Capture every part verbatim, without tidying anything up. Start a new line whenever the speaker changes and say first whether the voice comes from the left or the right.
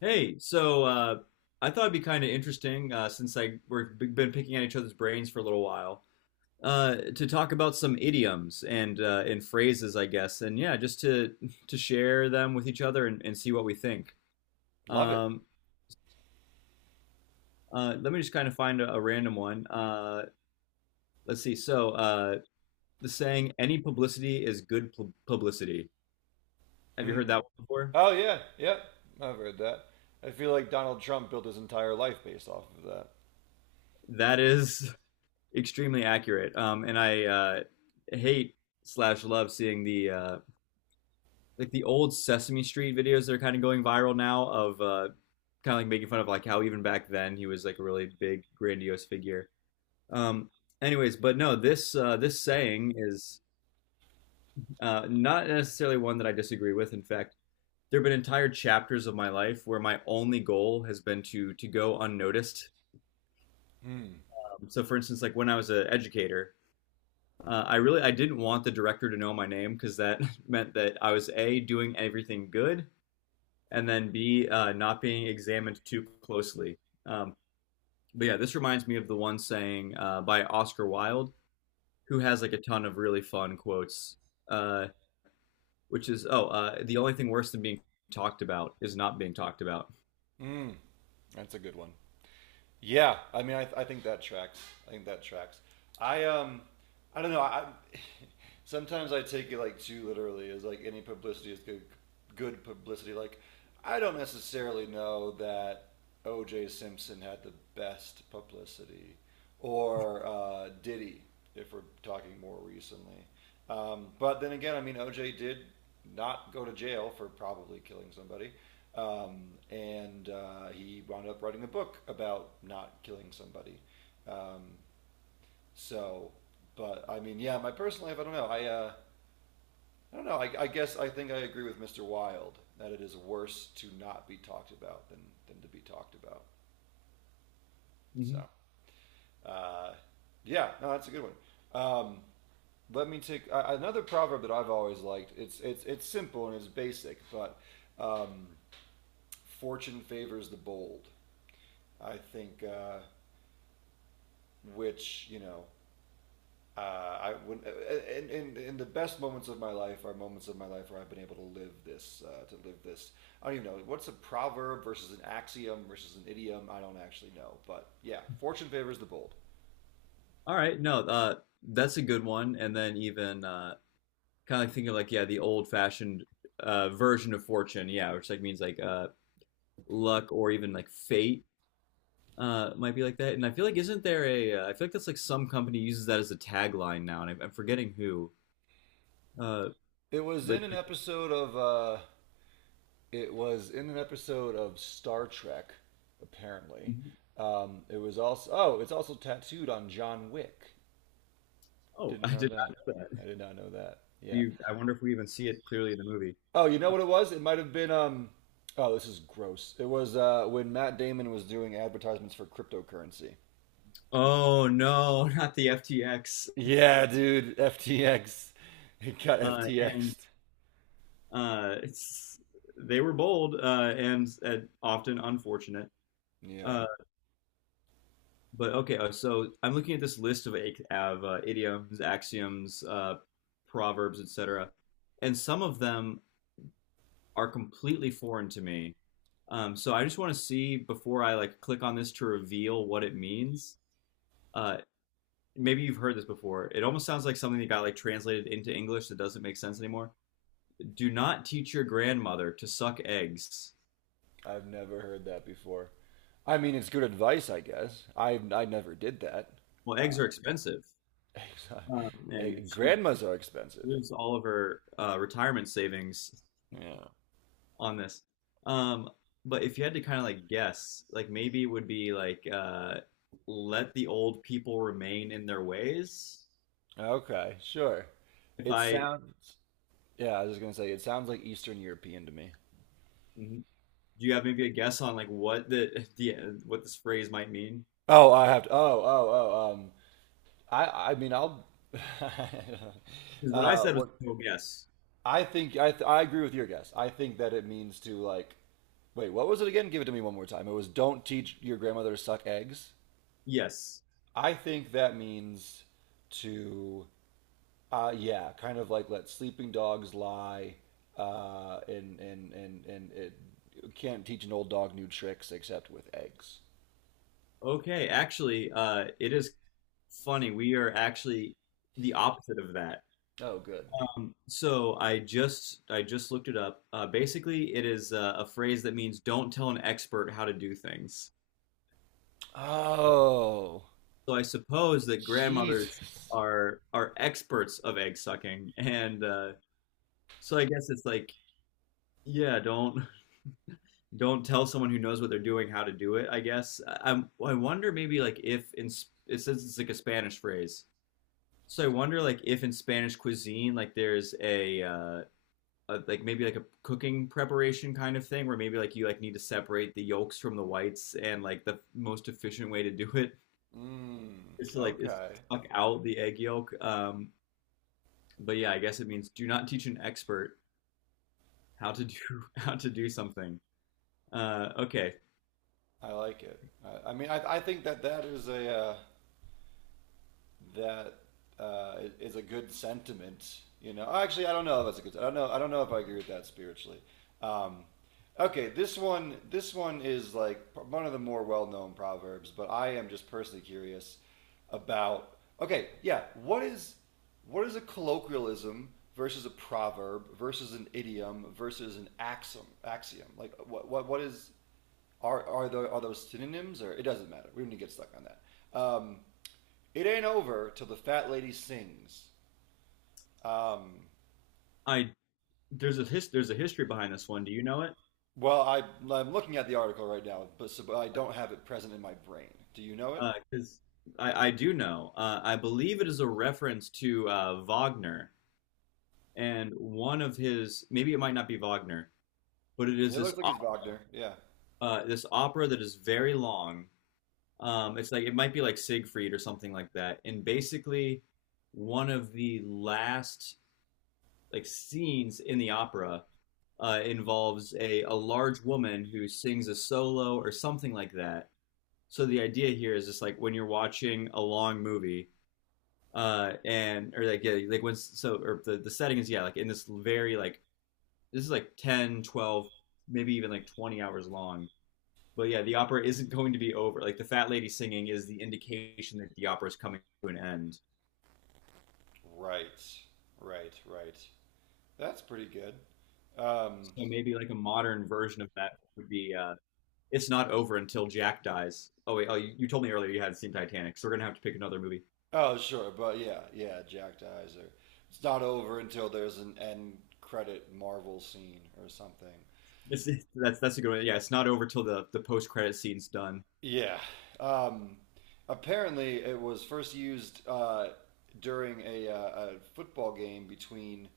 left: Hey, so uh, I thought it'd be kind of interesting uh, since I we've been picking at each other's brains for a little while uh, to talk about some idioms and uh, and phrases, I guess, and yeah, just to to share them with each other and, and see what we think.
right: Love it.
left: Um, uh, Let me just kind of find a, a random one. Uh, let's see. So uh, the saying, "Any publicity is good pub publicity." Have you heard
right: Hmm.
left: that one before?
right: Oh yeah, yep. I've heard that. I feel like Donald Trump built his entire life based off of that.
left: That is extremely accurate, um, and I uh, hate slash love seeing the uh, like the old Sesame Street videos that are kind of going viral now of uh, kind of like making fun of like how even back then he was like a really big grandiose figure. Um, anyways, but no, this uh, this saying is uh, not necessarily one that I disagree with. In fact, there have been entire chapters of my life where my only goal has been to to go unnoticed.
right: Hmm.
left: Um, so, for instance, like when I was an educator, uh, I really I didn't want the director to know my name because that meant that I was a doing everything good, and then B, uh, not being examined too closely. Um, but yeah, this reminds me of the one saying uh, by Oscar Wilde, who has like a ton of really fun quotes, uh, which is, "Oh, uh, the only thing worse than being talked about is not being talked about."
right: Hmm. That's a good one. Yeah, I mean, I, th- I think that tracks. I think that tracks. I um, I don't know. I sometimes I take it like too literally. As like any publicity is good, good publicity. Like I don't necessarily know that O J. Simpson had the best publicity, or uh, Diddy, if we're talking more recently. Um, but then again, I mean, O J did not go to jail for probably killing somebody. Um, and uh, He wound up writing a book about not killing somebody. Um, so, but I mean, yeah, my personal life, I don't know. I, uh, I don't know. I, I guess I think I agree with mister Wilde that it is worse to not be talked about than, than, to be talked about.
left: Mhm.
right: So, uh, yeah, no, that's a good one. Um, Let me take uh, another proverb that I've always liked. It's it's it's simple and it's basic, but um, fortune favors the bold. I think uh, which you know uh, I would and, and and the best moments of my life are moments of my life where I've been able to live this uh, to live this. I don't even know what's a proverb versus an axiom versus an idiom. I don't actually know, but yeah, fortune favors the bold.
left: All right, no, uh, that's a good one. And then even uh, kind of like thinking like, yeah, the old-fashioned uh, version of fortune, yeah, which like means like uh, luck or even like fate uh might be like that. And I feel like isn't there a uh, I feel like that's like some company uses that as a tagline now, and I, I'm forgetting who. Uh,
right: It was
left: but
right: in an
left: like,
right: episode of uh, it was in an episode of Star Trek apparently.
left: mhm.
right: Um, it was also, oh, it's also tattooed on John Wick.
left: Oh,
right: Didn't
left: I
right: know
left: did
right: that.
left: not know that.
right: I did not know that,
left: Do
right: yeah.
left: you, I wonder if we even see it clearly in the movie.
right: Oh, you know what it was? It might have been. Um, oh, this is gross. It was uh, when Matt Damon was doing advertisements for cryptocurrency.
left: Oh no, not the F T X.
right: Yeah, dude, F T X. It got
left: Uh, and
right: FTXed.
left: uh, it's they were bold uh, and, and often unfortunate.
right: Yeah,
left: Uh, but okay, uh, so I'm looking at this list of, ac- of uh, idioms, axioms, uh, proverbs, et cetera. And some of them are completely foreign to me. Um, so I just want to see before I like click on this to reveal what it means. Uh, Maybe you've heard this before. It almost sounds like something that got like translated into English that doesn't make sense anymore. Do not teach your grandmother to suck eggs.
right: I've never heard that before. I mean, it's good advice, I guess. I I never did that.
left: Well, eggs are expensive,
right: Uh,
left: um,
right: eh,
left: and she
right: grandmas are expensive.
left: lose all of her uh, retirement savings
right: Yeah.
left: on this. Um, but if you had to kind of like guess, like maybe it would be like uh, let the old people remain in their ways.
right: Okay, sure.
left: If
right: It
left: I,
right: sounds. Yeah, I was just gonna say it sounds like Eastern European to me.
left: do you have maybe a guess on like what the the what this phrase might mean?
right: Oh, I have to. Oh, oh, oh. Um, I I mean I'll
left: Because what I
right: uh,
left: said was
right: what
left: no guess.
right: I think I th- I agree with your guess. I think that it means to like, wait, what was it again? Give it to me one more time. It was don't teach your grandmother to suck eggs.
left: Yes.
right: I think that means to uh, yeah, kind of like let sleeping dogs lie, uh, and and and and it, you can't teach an old dog new tricks except with eggs.
left: Okay. Actually, uh, it is funny. We are actually the opposite of that.
right: Oh, good.
left: Um, so I just I just looked it up. Uh, basically, it is uh, a phrase that means "don't tell an expert how to do things."
right: Oh,
left: So I suppose that grandmothers
right: Jesus.
left: are are experts of egg sucking, and uh, so I guess it's like, yeah, don't don't tell someone who knows what they're doing how to do it, I guess. I, i wonder maybe like if in Sp- it says it's like a Spanish phrase. So I wonder like if in Spanish cuisine like there's a uh a, like maybe like a cooking preparation kind of thing where maybe like you like need to separate the yolks from the whites and like the most efficient way to do it
right: Mm,
left: is to like is
right: okay.
left: suck out the egg yolk. Um but yeah, I guess it means do not teach an expert how to do how to do something. Uh okay.
right: I like it. I, I mean, I, I think that that is a uh, that uh, is a good sentiment. You know, oh, actually, I don't know if that's a good. I don't know. I don't know if I agree with that spiritually. Um, okay, this one. This one is like one of the more well-known proverbs, but I am just personally curious about. Okay, yeah. What is, what is a colloquialism versus a proverb versus an idiom versus an axiom? Axiom. Like, what what what is, are are there, are those synonyms, or it doesn't matter. We don't need to get stuck on that. Um, it ain't over till the fat lady sings. Um,
left: I there's a his, there's a history behind this one. Do you know it?
right: well, I, I'm looking at the article right now, but, so, but I don't have it present in my brain. Do you know it?
left: Because I, I do know. Uh, I believe it is a reference to uh, Wagner and one of his. Maybe it might not be Wagner, but it is
right: It
left: this
right: looks like
left: op-
right: it's Wagner. Yeah.
left: uh, this opera that is very long. Um, it's like it might be like Siegfried or something like that. And basically, one of the last like scenes in the opera uh, involves a a large woman who sings a solo or something like that. So the idea here is just like when you're watching a long movie, uh, and or like yeah, like when so or the the setting is yeah, like in this very like this is like ten, twelve, maybe even like twenty hours long. But yeah, the opera isn't going to be over. Like the fat lady singing is the indication that the opera is coming to an end.
right: Right. Right. Right. That's pretty good. Um,
left: So maybe like a modern version of that would be uh, it's not over until Jack dies. Oh wait, oh you, you told me earlier you hadn't seen Titanic, so we're gonna have to pick another movie.
right: oh, sure. But yeah, yeah. Jack dies, or it's not over until there's an end credit Marvel scene or something.
left: It's, it's- that's that's a good one. Yeah, it's not over till the the post credit scene's done.
right: Yeah. Um, Apparently, it was first used uh, during a, uh, a football game between,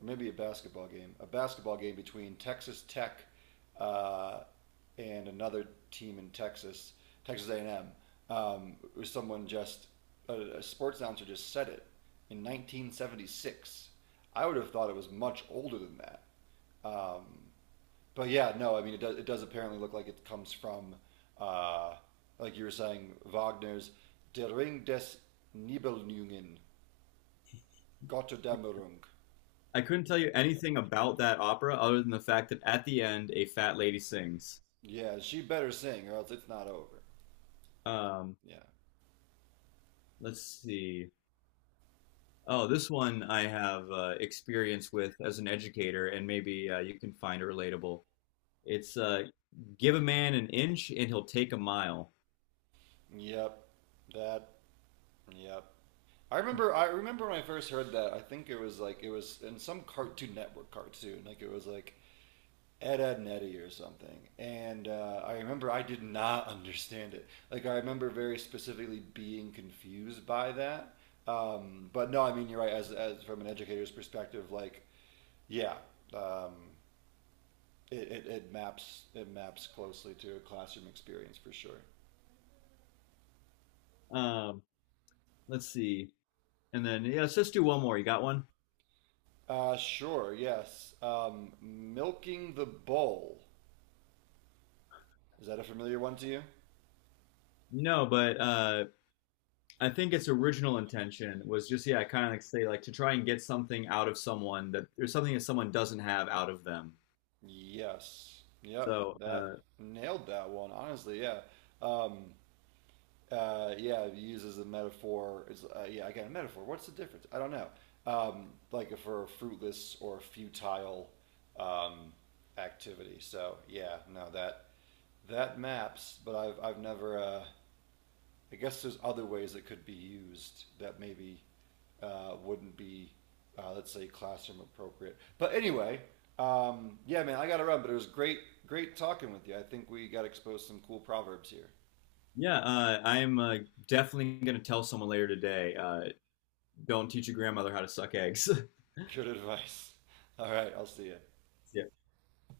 right: or maybe a basketball game, a basketball game between Texas Tech uh, and another team in Texas, Texas A and M. Um, it was someone just a, a sports announcer just said it in nineteen seventy-six. I would have thought it was much older than that. Um, but yeah, no, I mean, it does, it does apparently look like it comes from, uh, like you were saying, Wagner's Der Ring des Nibelungen, Gotterdammerung.
left: I couldn't tell you anything about that opera other than the fact that at the end a fat lady sings.
right: Yeah, she better sing or else it's not over.
left: Um,
right: Yeah.
left: let's see. Oh, this one I have uh, experience with as an educator, and maybe uh, you can find it relatable. It's uh, give a man an inch and he'll take a mile.
right: Yep. That. Yep. I remember. I remember when I first heard that. I think it was like it was in some Cartoon Network cartoon. Like it was like Ed, Ed, and Eddie or something. And uh, I remember I did not understand it. Like, I remember very specifically being confused by that. Um, but no, I mean, you're right. As, as from an educator's perspective, like, yeah, um, it, it, it maps, it maps closely to a classroom experience for sure.
left: Um, let's see. And then, yeah, let's just do one more. You got one?
right: Uh, sure, yes. Um, milking the bowl. Is that a familiar one to you?
left: No, but uh, I think its original intention was just, yeah, kind of like say, like to try and get something out of someone that there's something that someone doesn't have out of them.
right: Yes. Yep.
left: So,
right: That
left: uh,
right: nailed that one. Honestly, yeah. Um, uh, yeah, uses a metaphor. It's, uh, yeah, again, a metaphor. What's the difference? I don't know. Um, like for fruitless or futile um, activity. So yeah, no, that, that maps. But I've I've never. Uh, I guess there's other ways it could be used that maybe uh, wouldn't be, uh, let's say, classroom appropriate. But anyway, um, yeah, man, I got to run. But it was great, great talking with you. I think we got exposed to some cool proverbs here.
left: yeah, uh, I am uh, definitely going to tell someone later today. Uh, don't teach your grandmother how to suck eggs. See
right: Good advice. All right, I'll see you.
left: ya.